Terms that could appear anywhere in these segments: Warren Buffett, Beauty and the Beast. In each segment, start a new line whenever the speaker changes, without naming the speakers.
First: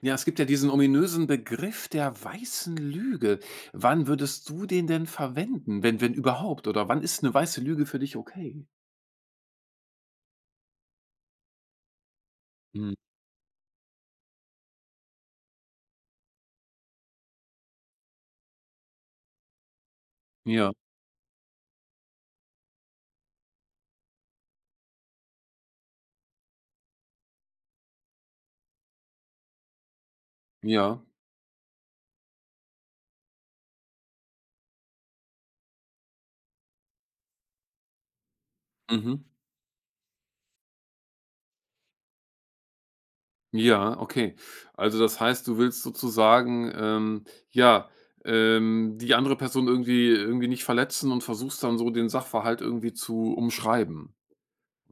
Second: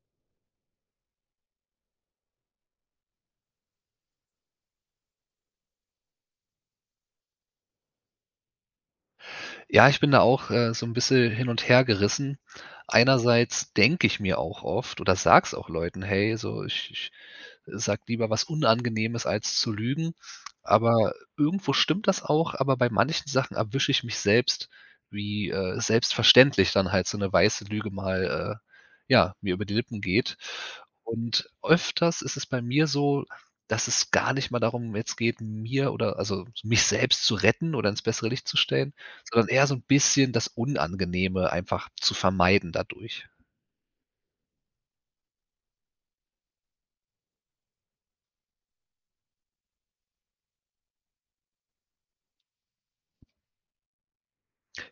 Ja, es gibt ja diesen ominösen Begriff der weißen Lüge. Wann würdest du den denn verwenden, wenn überhaupt? Oder wann ist eine weiße Lüge für dich okay?
Ja, ich bin da auch, so ein bisschen hin und her gerissen.
Mhm.
Einerseits denke ich mir auch oft oder sag's auch Leuten: „Hey, so ich sagt lieber was Unangenehmes, als zu lügen."
Ja,
Aber irgendwo stimmt das auch, aber bei manchen Sachen erwische ich mich selbst, wie, selbstverständlich dann halt so eine weiße Lüge mal, ja, mir über die Lippen geht.
ja,
Und öfters ist es bei mir so, dass es gar nicht mal darum jetzt geht, mir oder also, mich selbst zu retten oder ins bessere Licht zu stellen,
mhm.
sondern eher so ein bisschen das Unangenehme einfach zu vermeiden dadurch.
Ja, okay. Also, das heißt, du willst sozusagen, ja, die andere Person irgendwie nicht verletzen und versuchst dann so den Sachverhalt irgendwie zu umschreiben.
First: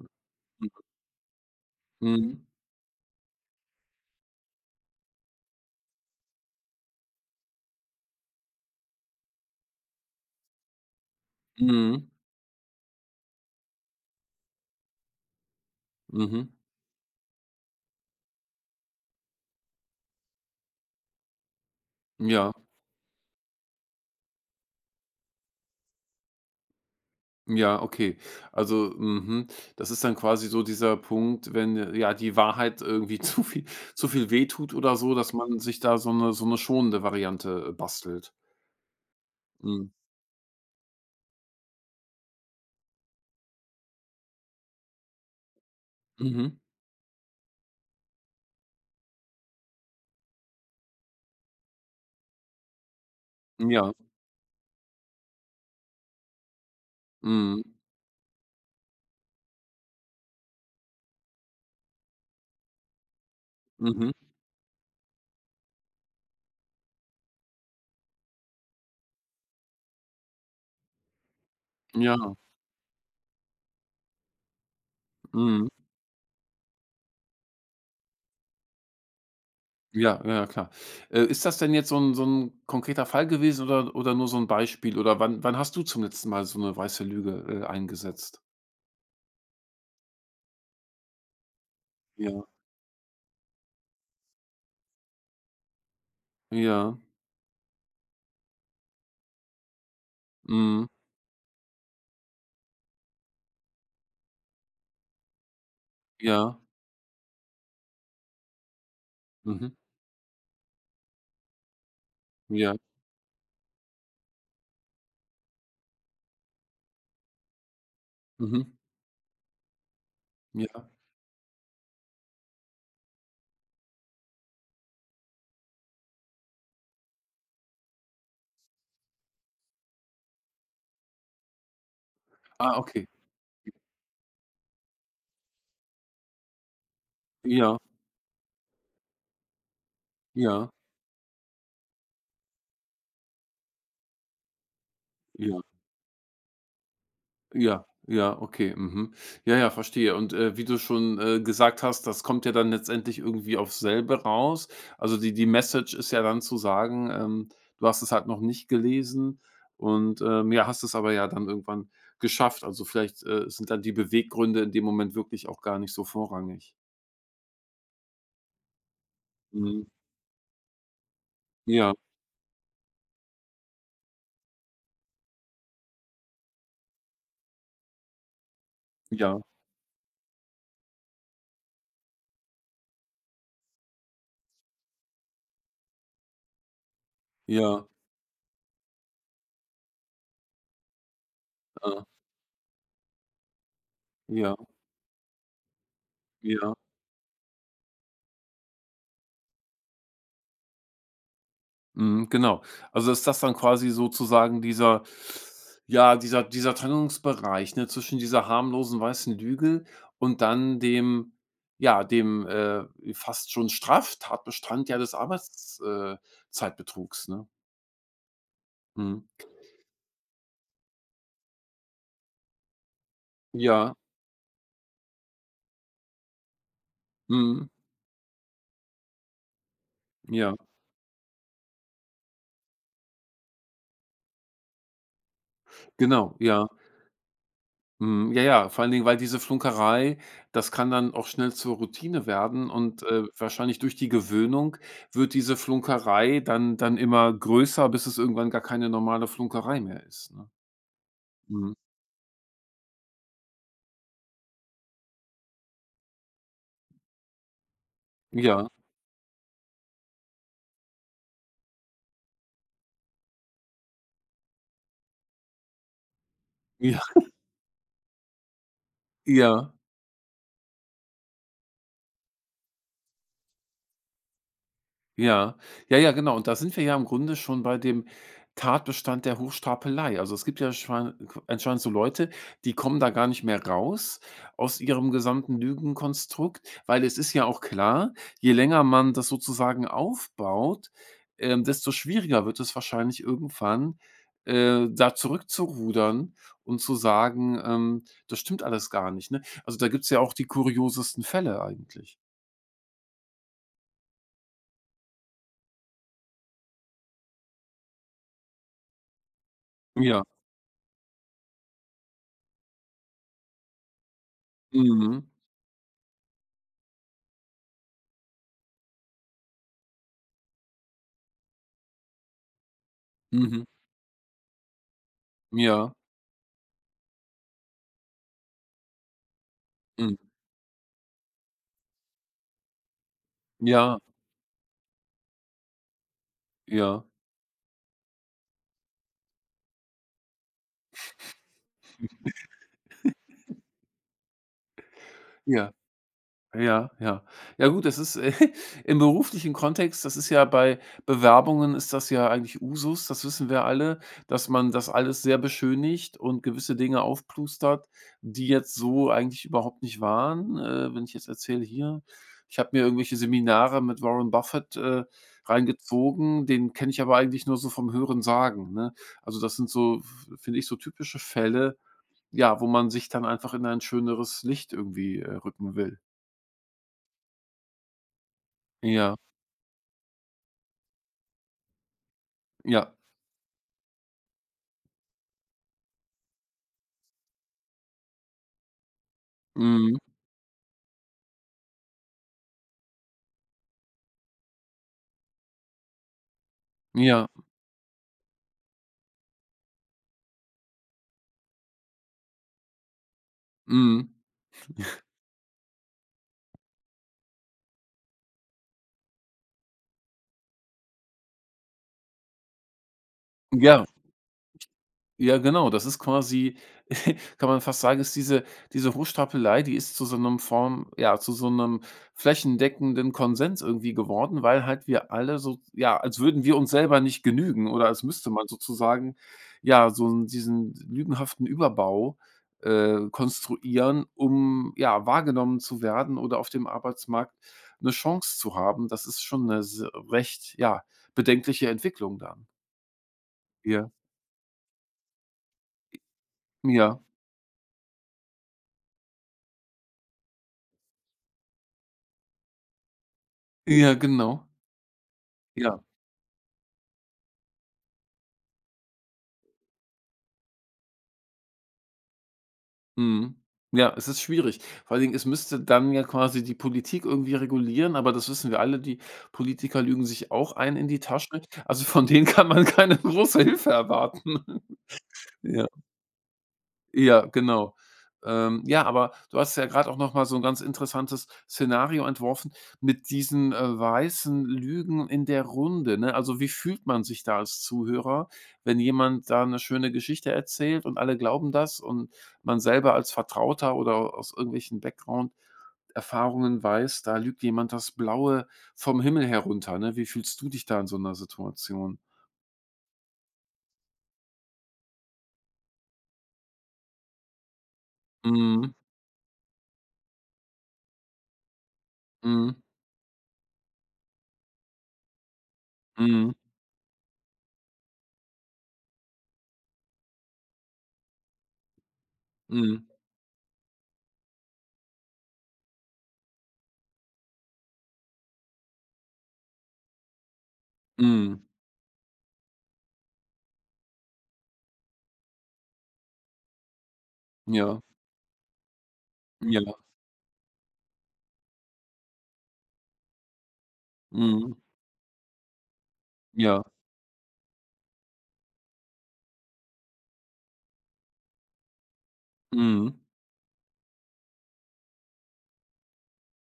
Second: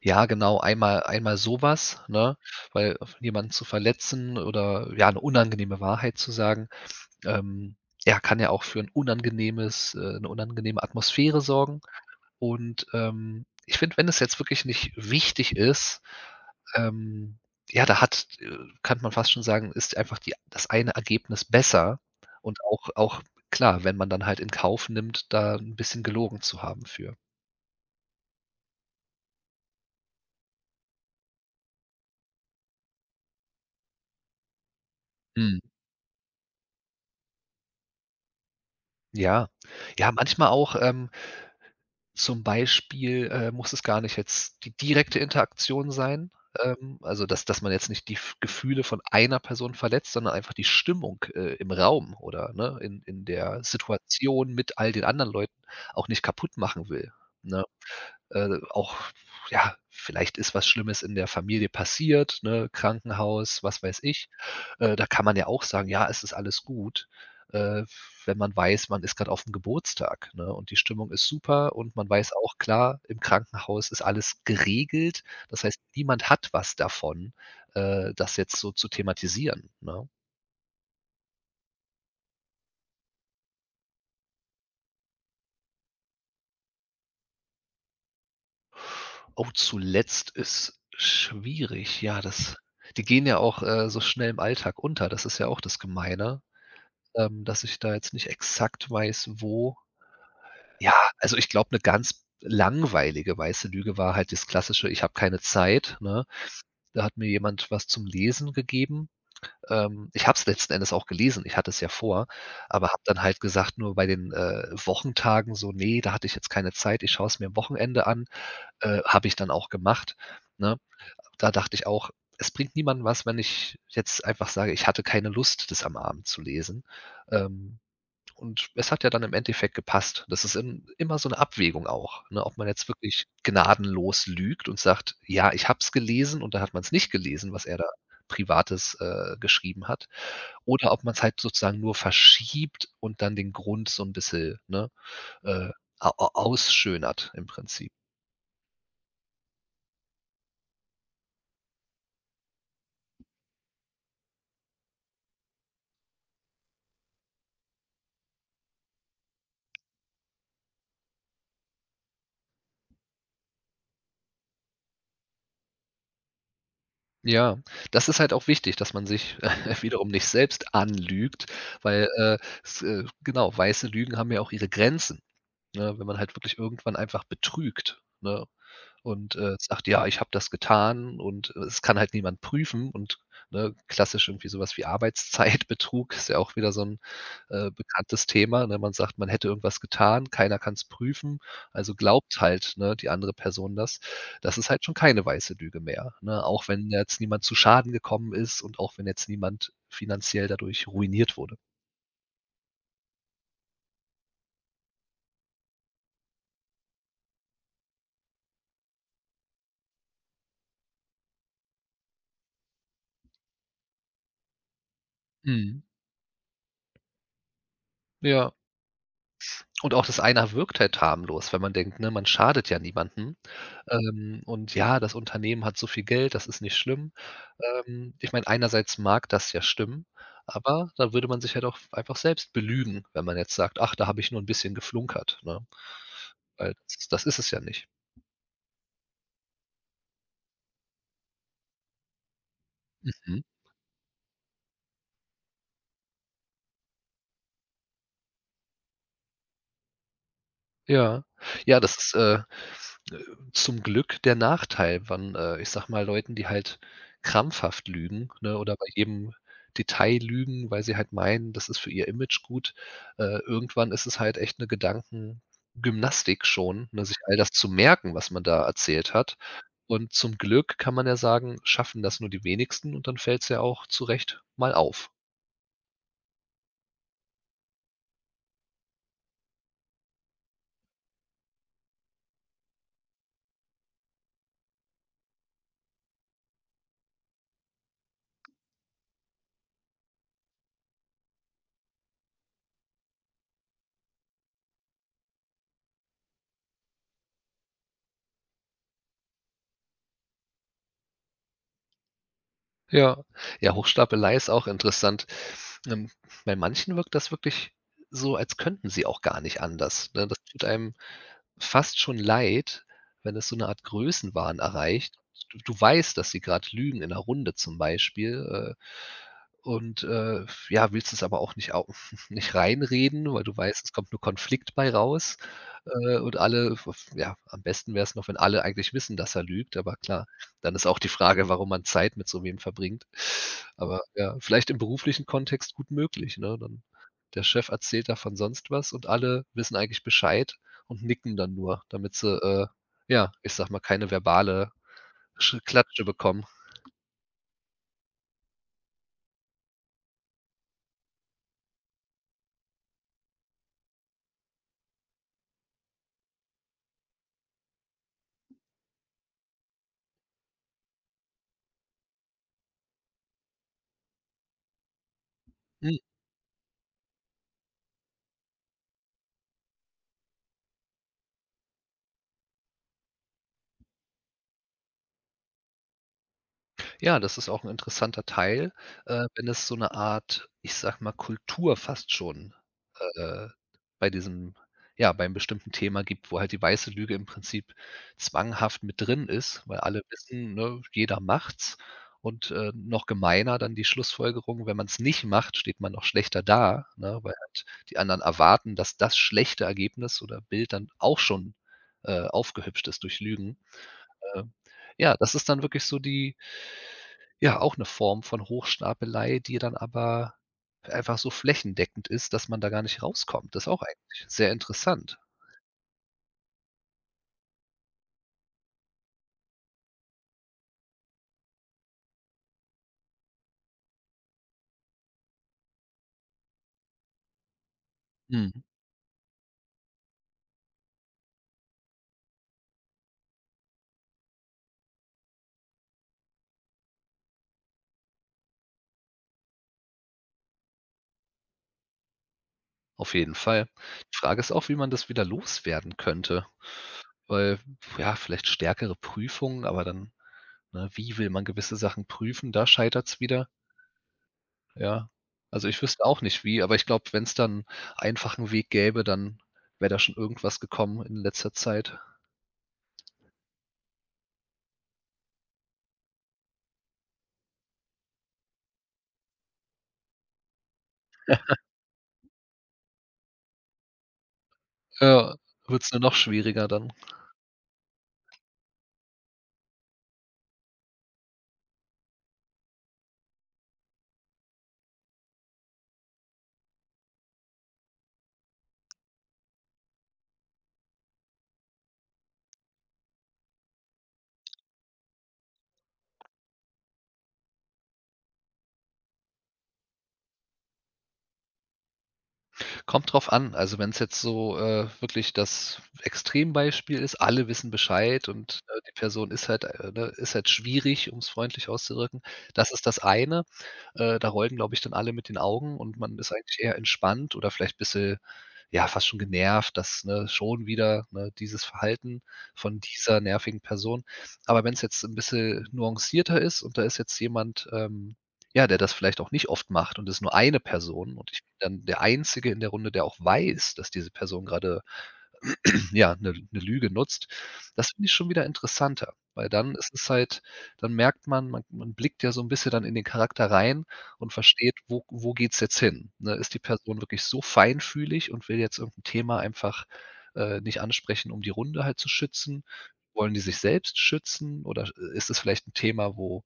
Ja, genau,
Mhm.
einmal sowas, ne?
Mhm,
Weil jemanden zu verletzen oder, ja, eine unangenehme Wahrheit zu sagen, ähm, ja, kann ja auch für ein unangenehmes 'ne unangenehme Atmosphäre sorgen.
mhm,
Und, ich finde, wenn es jetzt wirklich nicht wichtig ist,
mhm,
ähm, ja, da hat kann man fast schon sagen, ist einfach die das eine Ergebnis besser
ja.
und auch klar, wenn man dann halt in Kauf nimmt, da ein bisschen gelogen zu haben für.
Ja, okay. Also, mhm, das ist dann quasi so dieser Punkt, wenn, ja, die Wahrheit irgendwie zu viel wehtut oder so, dass man
Mhm.
sich da so eine schonende Variante, bastelt.
Ja.
Mhm.
Ja, manchmal auch, zum Beispiel, muss es gar nicht jetzt die direkte Interaktion sein,
Mhm.
also dass man jetzt nicht die F Gefühle von einer Person verletzt, sondern einfach die Stimmung, im Raum oder, ne, in der
Ja.
Situation mit all den anderen Leuten auch nicht kaputt machen will,
Mhm.
ne? Auch ja, vielleicht ist was Schlimmes in der Familie passiert, ne, Krankenhaus, was weiß
Mhm.
ich. Da kann man ja auch sagen: „Ja, es ist alles gut", äh, wenn man weiß, man ist gerade auf dem Geburtstag, ne, und die Stimmung ist super und man weiß
Ja.
auch klar, im Krankenhaus ist alles geregelt. Das
Mhm.
heißt, niemand hat was davon, das jetzt so zu thematisieren, ne?
Ja, ja, ja, klar. Ist das denn jetzt so ein konkreter Fall gewesen oder nur so ein Beispiel? Oder wann hast du zum letzten Mal so eine weiße Lüge, eingesetzt?
Oh, zuletzt ist schwierig. Ja,
Ja.
das die gehen ja auch, so schnell im Alltag unter. Das ist ja auch das Gemeine.
Ja.
Ähm, dass ich da jetzt nicht exakt weiß, wo.
Mhm.
Ja, also ich glaube, eine ganz langweilige weiße Lüge war halt das klassische: „Ich habe keine Zeit", ne?
Ja.
Da hat mir jemand was zum Lesen gegeben.
Mhm.
Ich habe es letzten Endes auch gelesen, ich hatte es ja vor,
Ja.
aber habe dann halt gesagt, nur bei den, Wochentagen so: „Nee, da hatte ich jetzt keine Zeit, ich schaue es mir am Wochenende an."
Mhm.
Habe ich dann auch gemacht, ne?
Ja.
Da dachte ich auch, es bringt niemandem was, wenn ich jetzt einfach sage, ich hatte keine Lust, das am Abend zu lesen. Ähm, und es hat ja dann im Endeffekt gepasst. Das ist im immer so eine Abwägung auch, ne, ob man
Ah,
jetzt
okay.
wirklich gnadenlos lügt und sagt: „Ja, ich habe es gelesen" und da hat man es nicht gelesen, was
Ja.
er da Privates, geschrieben hat.
Ja,
Oder ob man es halt sozusagen nur verschiebt und dann den Grund so ein bisschen, ne,
ja,
äh, a a ausschönert im
ja,
Prinzip.
ja, okay, mhm. Ja, ja, verstehe. Und, wie du schon, gesagt hast, das kommt ja dann letztendlich irgendwie aufs selbe raus. Also, die Message ist ja dann zu sagen, du hast es halt noch nicht gelesen und, ja, hast es aber ja dann irgendwann geschafft. Also, vielleicht, sind dann die Beweggründe in dem Moment wirklich auch gar nicht so vorrangig.
Ja, das ist halt auch wichtig, dass man sich
Mhm.
wiederum nicht selbst anlügt,
Ja,
weil, s genau, weiße Lügen haben ja auch ihre Grenzen. Ne, wenn man halt wirklich irgendwann einfach betrügt, ne, und,
ja,
sagt: „Ja, ich habe das getan" und, es kann halt niemand prüfen und, ne, klassisch irgendwie sowas wie Arbeitszeitbetrug ist ja auch wieder so ein
ja,
bekanntes Thema, ne? Man sagt, man hätte irgendwas getan, keiner kann es prüfen, also
ah,
glaubt halt, ne, die andere Person das.
ja,
Das ist halt schon keine weiße Lüge mehr, ne? Auch
ja.
wenn jetzt niemand zu Schaden gekommen ist und auch wenn jetzt niemand finanziell dadurch ruiniert wurde.
Mhm, genau. Also, ist das dann quasi sozusagen dieser ja, dieser Trennungsbereich, ne, zwischen dieser harmlosen weißen Lüge und dann dem, fast schon Straftatbestand, ja, des Arbeitszeitbetrugs
Mhm.
äh, Zeitbetrugs, ne?
Ja.
Mhm.
Und auch das eine wirkt halt harmlos, wenn man denkt, ne, man schadet ja niemandem.
Ja,
Und ja, das Unternehmen hat so viel Geld, das ist nicht schlimm.
mhm,
Ich meine, einerseits mag das ja stimmen,
ja,
aber da würde man sich halt auch einfach selbst belügen, wenn man jetzt sagt: „Ach, da habe ich nur ein bisschen geflunkert", ne?
genau, ja.
Weil das ist es ja nicht.
Mhm, ja, ja, vor allen Dingen, weil diese Flunkerei, das kann dann auch schnell zur Routine werden und,
Mhm.
wahrscheinlich durch die Gewöhnung wird diese Flunkerei dann immer größer, bis es irgendwann gar keine normale Flunkerei mehr ist, ne?
Ja.
Mhm.
Ja, das ist, äh, zum Glück der Nachteil, wann, ich sage mal, Leuten, die halt krampfhaft lügen, ne,
Ja,
oder bei jedem Detail lügen, weil sie halt meinen, das ist für ihr Image gut. Irgendwann ist es halt echt eine Gedankengymnastik schon,
ja,
ne, sich all das zu merken, was man da erzählt hat.
ja.
Und zum Glück kann man ja sagen, schaffen das nur die wenigsten und dann fällt es ja auch zu Recht mal auf.
Ja. Ja, ja, genau. Und da sind wir ja im Grunde schon bei dem Tatbestand der Hochstapelei. Also, es gibt ja schwan anscheinend so Leute, die kommen da gar nicht mehr raus aus ihrem gesamten Lügenkonstrukt, weil es ist ja auch klar, je länger man das sozusagen aufbaut, desto schwieriger wird es wahrscheinlich irgendwann, da zurückzurudern und zu sagen, „Das stimmt alles gar nicht", ne? Also, da gibt's ja auch die kuriosesten Fälle eigentlich.
Ja. Ja, Hochstapelei ist auch interessant. Ähm, bei manchen wirkt das wirklich so, als könnten sie auch gar nicht anders,
Ja.
ne? Das tut einem fast schon leid, wenn es so 'ne Art Größenwahn erreicht.
Mhm.
Du weißt, dass sie grad lügen in 'ner Runde zum Beispiel, und, äh, ja, willst es aber auch nicht au nicht reinreden, weil du
Mhm.
weißt, es kommt nur Konflikt bei raus.
Ja.
Und alle v Ja, am besten wäre es noch, wenn alle eigentlich wissen, dass er lügt, aber
Mhm.
klar, dann ist auch die Frage, warum man Zeit mit so wem verbringt.
Ja,
Aber ja, vielleicht im beruflichen Kontext gut möglich, ne? Dann
ja,
der Chef erzählt davon sonst was und alle wissen eigentlich Bescheid und nicken dann nur, damit sie, ja, ich sag mal, keine verbale Sch
ja,
Klatsche bekommen.
ja, ja. Ja gut, das ist im beruflichen Kontext, das ist ja bei Bewerbungen, ist das ja eigentlich Usus, das wissen wir alle, dass man das alles sehr beschönigt und gewisse Dinge aufplustert, die jetzt so eigentlich überhaupt nicht waren. Wenn ich jetzt erzähle hier, ich habe mir irgendwelche Seminare mit Warren Buffett, reingezogen, den kenne ich aber eigentlich nur so vom Hörensagen, ne? Also, das sind so, finde ich, so typische Fälle. Ja, wo man sich dann einfach in ein schöneres Licht irgendwie, rücken will.
Ja, das ist auch 'n interessanter Teil,
Ja,
wenn es so 'ne Art, ich sage mal, Kultur fast schon,
ja,
äh, bei diesem ja, beim bestimmten Thema gibt, wo halt die weiße Lüge im Prinzip zwanghaft mit drin ist, weil
mhm,
alle wissen, ne, jeder macht's und, noch gemeiner dann die Schlussfolgerung, wenn man's nicht macht, steht man noch schlechter da, ne,
ja,
weil halt die anderen erwarten, dass das schlechte Ergebnis oder Bild dann auch schon, aufgehübscht ist durch Lügen.
mhm.
Ähm, ja, das ist dann wirklich so die ja, auch 'ne Form von Hochstapelei, die dann aber einfach so flächendeckend ist, dass man da gar nicht rauskommt. Das ist auch
Ja,
eigentlich sehr interessant.
ja, genau. Das ist quasi, kann man fast sagen, ist diese Hochstapelei, die ist zu so einem Form ja, zu so einem flächendeckenden Konsens irgendwie geworden, weil halt wir alle so, ja, als würden wir uns selber nicht genügen oder als müsste man
Mhm.
sozusagen, ja, so 'n diesen lügenhaften Überbau, konstruieren, um, ja, wahrgenommen zu werden oder auf dem Arbeitsmarkt eine Chance zu haben. Das ist schon eine s recht, ja, bedenkliche Entwicklung dann.
Auf jeden Fall.
Ja,
Die Frage ist auch, wie man das wieder loswerden könnte,
ja,
weil, ja, vielleicht stärkere Prüfungen, aber dann, ne, wie will man gewisse Sachen prüfen? Da scheitert's wieder,
ja, genau,
ja. Also,
ja.
ich wüsste auch nicht wie, aber ich glaube, wenn's dann einfachen Weg gäbe, dann wäre da schon irgendwas gekommen in letzter Zeit.
Mhm. Ja, es ist schwierig. Vor allen Dingen, es müsste dann ja quasi die Politik irgendwie regulieren, aber das wissen wir alle, die Politiker lügen sich auch ein in die Tasche. Also, von denen kann man keine große Hilfe erwarten.
Ja,
Ja.
wird's nur noch schwieriger dann.
Ja, genau. Ja, aber du hast ja gerade auch noch mal so 'n ganz interessantes Szenario entworfen mit diesen, weißen Lügen in der Runde, ne? Also, wie fühlt man sich da als Zuhörer, wenn jemand da 'ne schöne Geschichte erzählt und alle glauben das und man selber als Vertrauter oder aus irgendwelchen Background-Erfahrungen weiß, da lügt jemand das Blaue vom Himmel herunter, ne? Wie fühlst du dich da in so 'ner Situation?
Kommt drauf an. Also, wenn es jetzt so, wirklich das Extrembeispiel ist, alle wissen Bescheid und,
Mhm.
die Person ist halt, ne, ist halt schwierig, um's freundlich auszudrücken.
Mhm.
Das ist das eine. Da rollen, glaube ich, dann alle mit den Augen und man
Mhm.
ist eigentlich eher entspannt oder vielleicht ein bisschen, ja, fast schon genervt, dass, ne, schon wieder, ne, dieses Verhalten von
Mhm.
dieser nervigen Person. Aber wenn es jetzt ein bisschen nuancierter ist und da ist jetzt jemand, ja, der das vielleicht auch nicht oft macht und es nur eine Person und ich
Mhm.
bin dann der Einzige in der Runde, der auch weiß, dass diese Person gerade ja, 'ne Lüge nutzt.
Ja.
Das finde ich schon wieder interessanter, weil dann
Ja.
ist es halt dann merkt man man blickt ja so 'n bisschen dann in den Charakter rein und
Mhm.
versteht, wo geht's jetzt hin, ne? Ist die
Ja.
Person wirklich so feinfühlig und will jetzt irgend 'n Thema einfach, nicht ansprechen, um die Runde halt zu schützen?
Mhm.
Wollen die sich selbst schützen oder ist es vielleicht 'n Thema, wo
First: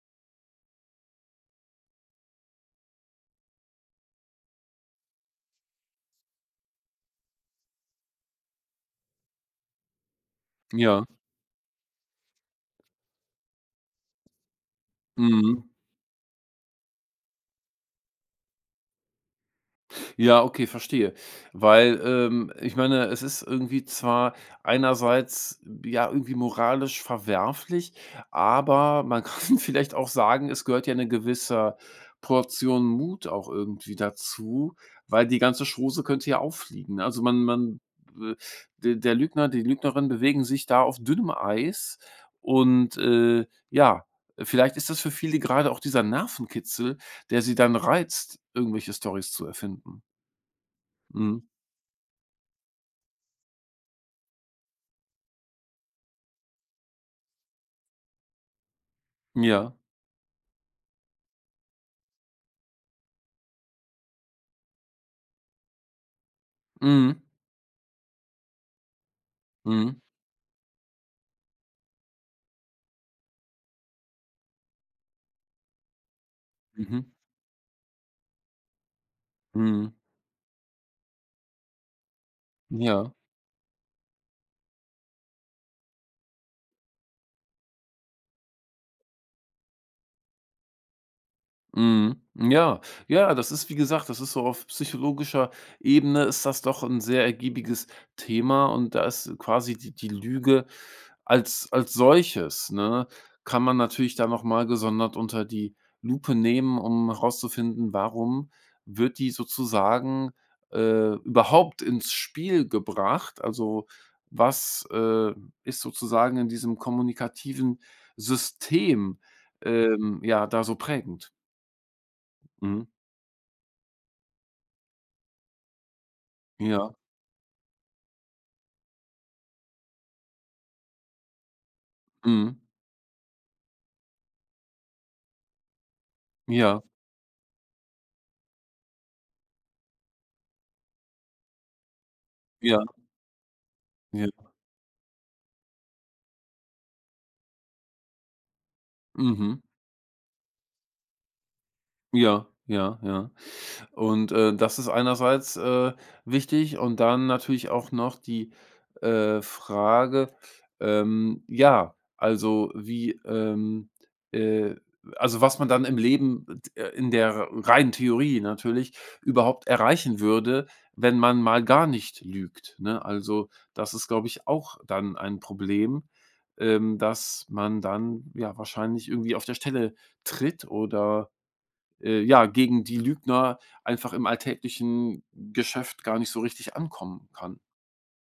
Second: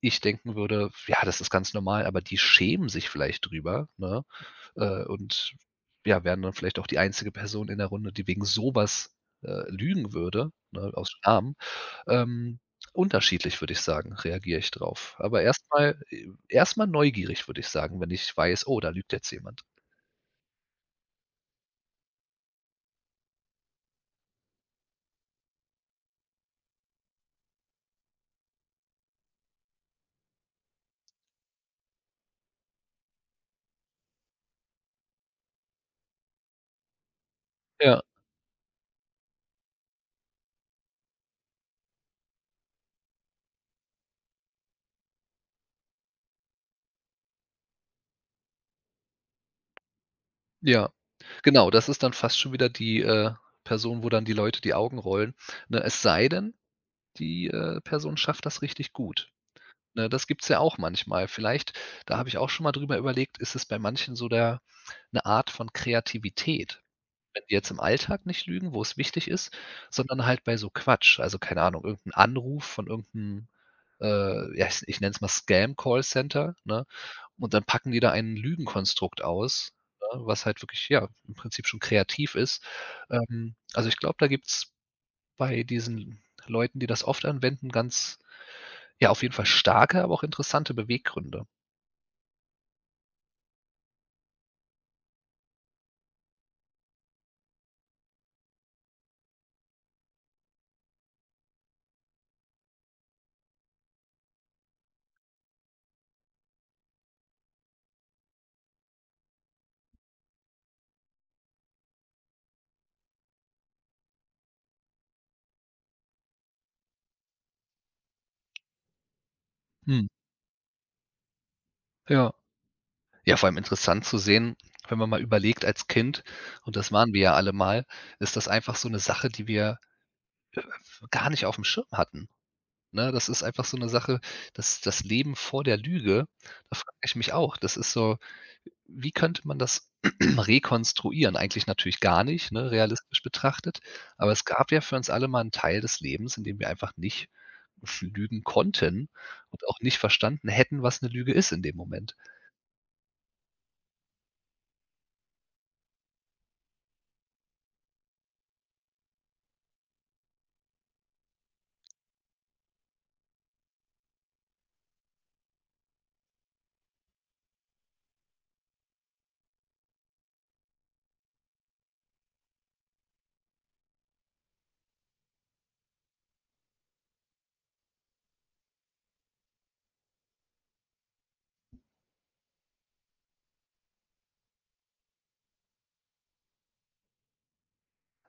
ich denken würde: „Ja, das ist ganz normal", aber die schämen sich vielleicht drüber, ne? Äh, und ja, wären dann vielleicht auch die einzige Person in der Runde, die wegen sowas lügen würde, ne,
Ja.
aus Scham. Ähm, Unterschiedlich würde ich sagen, reagiere ich drauf. Aber
Mhm.
erstmal neugierig, würde ich sagen, wenn ich weiß: „Oh, da lügt jetzt jemand."
Ja, okay, verstehe. Weil, ich meine, es ist irgendwie zwar einerseits, ja, irgendwie moralisch verwerflich, aber man kann vielleicht auch sagen, es gehört ja eine gewisse Portion Mut auch irgendwie dazu, weil die ganze Chose könnte ja auffliegen. Also, man
Ja,
äh, de der Lügner, die Lügnerin bewegen sich da auf dünnem Eis und, ja, vielleicht ist das für viele gerade auch dieser Nervenkitzel, der sie dann reizt, irgendwelche Stories zu erfinden.
ja.
Mhm.
Genau, das ist dann fast schon wieder die, Person, wo dann die Leute die Augen rollen, ne? Es sei denn, die, Person schafft das richtig gut.
Ja.
Ne, das gibt's ja auch manchmal. Vielleicht da habe ich auch schon mal drüber überlegt, ist es bei manchen so der eine Art von Kreativität,
Mhm.
wenn die jetzt im Alltag nicht lügen, wo es wichtig ist,
Mhm.
sondern halt bei so Quatsch. Also, keine Ahnung, irgend Anruf von irgendeinem, ja, ich nenne es mal scam Call Center, ne?
Mhm.
Und dann packen die da ein Lügenkonstrukt aus,
Mhm.
ne, was halt wirklich, ja, im Prinzip schon kreativ ist.
Ja.
Also, ich glaube, da gibt's bei diesen Leuten, die das oft anwenden, ganz ja, auf jeden Fall starke, aber auch interessante Beweggründe.
Mhm. Ja, ja, das ist, wie gesagt, das ist so auf psychologischer Ebene ist das doch ein sehr ergiebiges Thema, und da ist quasi die Lüge als solches, ne, kann man natürlich da noch mal gesondert unter die Lupe nehmen, um herauszufinden, warum wird die sozusagen, überhaupt ins Spiel gebracht? Also, was, ist sozusagen in diesem kommunikativen System,
Mhm.
ja, da so prägend?
Ja.
Mhm.
Ja, vor allem interessant zu sehen, wenn man mal überlegt als Kind, und
Ja.
das waren wir ja alle mal, ist das einfach so 'ne Sache, die wir gar nicht aufm Schirm hatten,
Mhm.
ne? Das ist einfach so 'ne Sache, das das Leben vor der Lüge, da
Ja.
frage ich mich auch. Das ist so, wie könnte man das rekonstruieren? Eigentlich natürlich gar nicht, ne,
Ja.
realistisch betrachtet. Aber es
Ja.
gab ja für uns alle mal einen Teil des Lebens, in dem wir einfach nicht lügen konnten
Mhm.
und auch nicht verstanden hätten, was eine Lüge ist in dem Moment.
Ja. Ja. Ja. Und, das ist einerseits, wichtig und dann natürlich auch noch die, Frage, ja, also äh also was man dann im Leben, in der reinen Theorie natürlich überhaupt erreichen würde, wenn man mal gar nicht lügt, ne? Also, das ist, glaube ich, auch dann ein Problem, dass man dann, ja, wahrscheinlich irgendwie auf der Stelle tritt oder ja, gegen die Lügner einfach im alltäglichen Geschäft gar nicht so richtig ankommen kann.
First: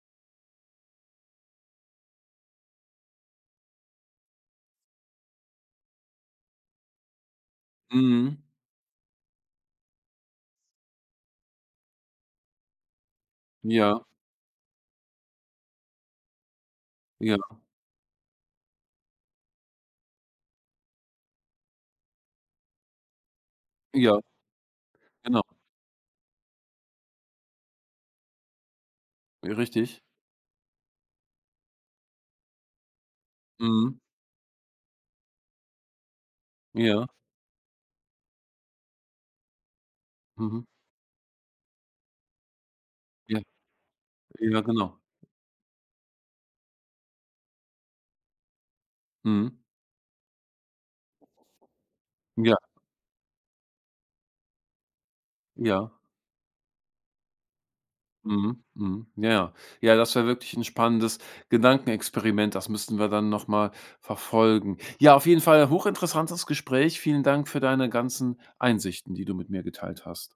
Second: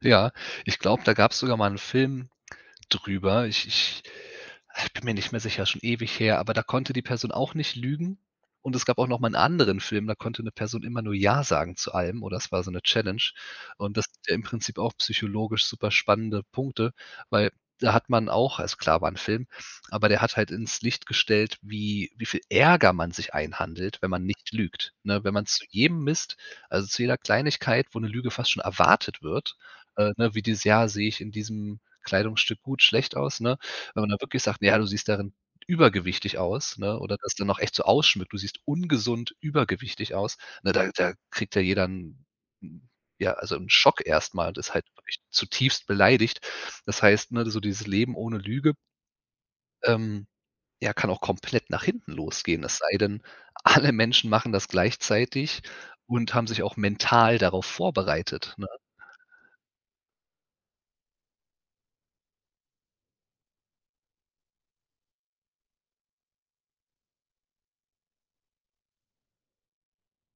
Ja, ich glaube, da gab es sogar mal einen Film drüber. Ich bin mir nicht mehr sicher, schon ewig her, aber da konnte die Person auch nicht lügen
Mhm.
und es gab auch noch mal einen anderen Film, da konnte eine Person immer nur „ja" sagen zu allem oder es war so eine Challenge und
Ja,
das sind ja im Prinzip auch psychologisch super spannende Punkte,
ja,
weil da hat man auch, also klar, war ein Film, aber der hat halt ins Licht gestellt, wie viel Ärger man sich einhandelt, wenn
ja,
man nicht lügt, ne? Wenn
genau,
man zu jedem Mist, also zu jeder Kleinigkeit, wo eine Lüge fast schon erwartet
ja,
wird,
richtig.
ne, wie dieses: Jahr sehe ich in diesem Kleidungsstück gut, schlecht aus, ne?
Mhm.
Wenn man da wirklich sagt: „Na ja, du siehst darin übergewichtig aus", ne?
Ja,
Oder das dann noch echt so ausschmückt: „Du siehst ungesund übergewichtig aus",
mhm.
ne? Da kriegt ja jeder 'n ja,
Ja,
also 'n Schock erst mal und
ja,
ist halt
genau.
wirklich zutiefst beleidigt. Das heißt, ne, so dieses Leben ohne Lüge,
Mhm.
ähm, ja, kann auch komplett nach hinten
Ja,
losgehen. Es sei denn, alle Menschen machen das gleichzeitig
ja.
und haben sich auch mental darauf vorbereitet,
Mhm,
ne?
mhm. Ja, ja. Ja, das wäre wirklich ein spannendes Gedankenexperiment. Das müssten wir dann noch mal verfolgen. Ja, auf jeden Fall hochinteressantes Gespräch. Vielen Dank für deine ganzen Einsichten, die du mit mir geteilt hast.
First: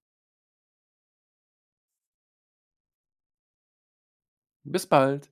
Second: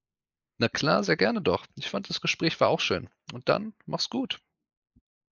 Na klar, sehr gerne doch. Ich fand, das Gespräch war auch schön und dann mach's gut.
Bis bald.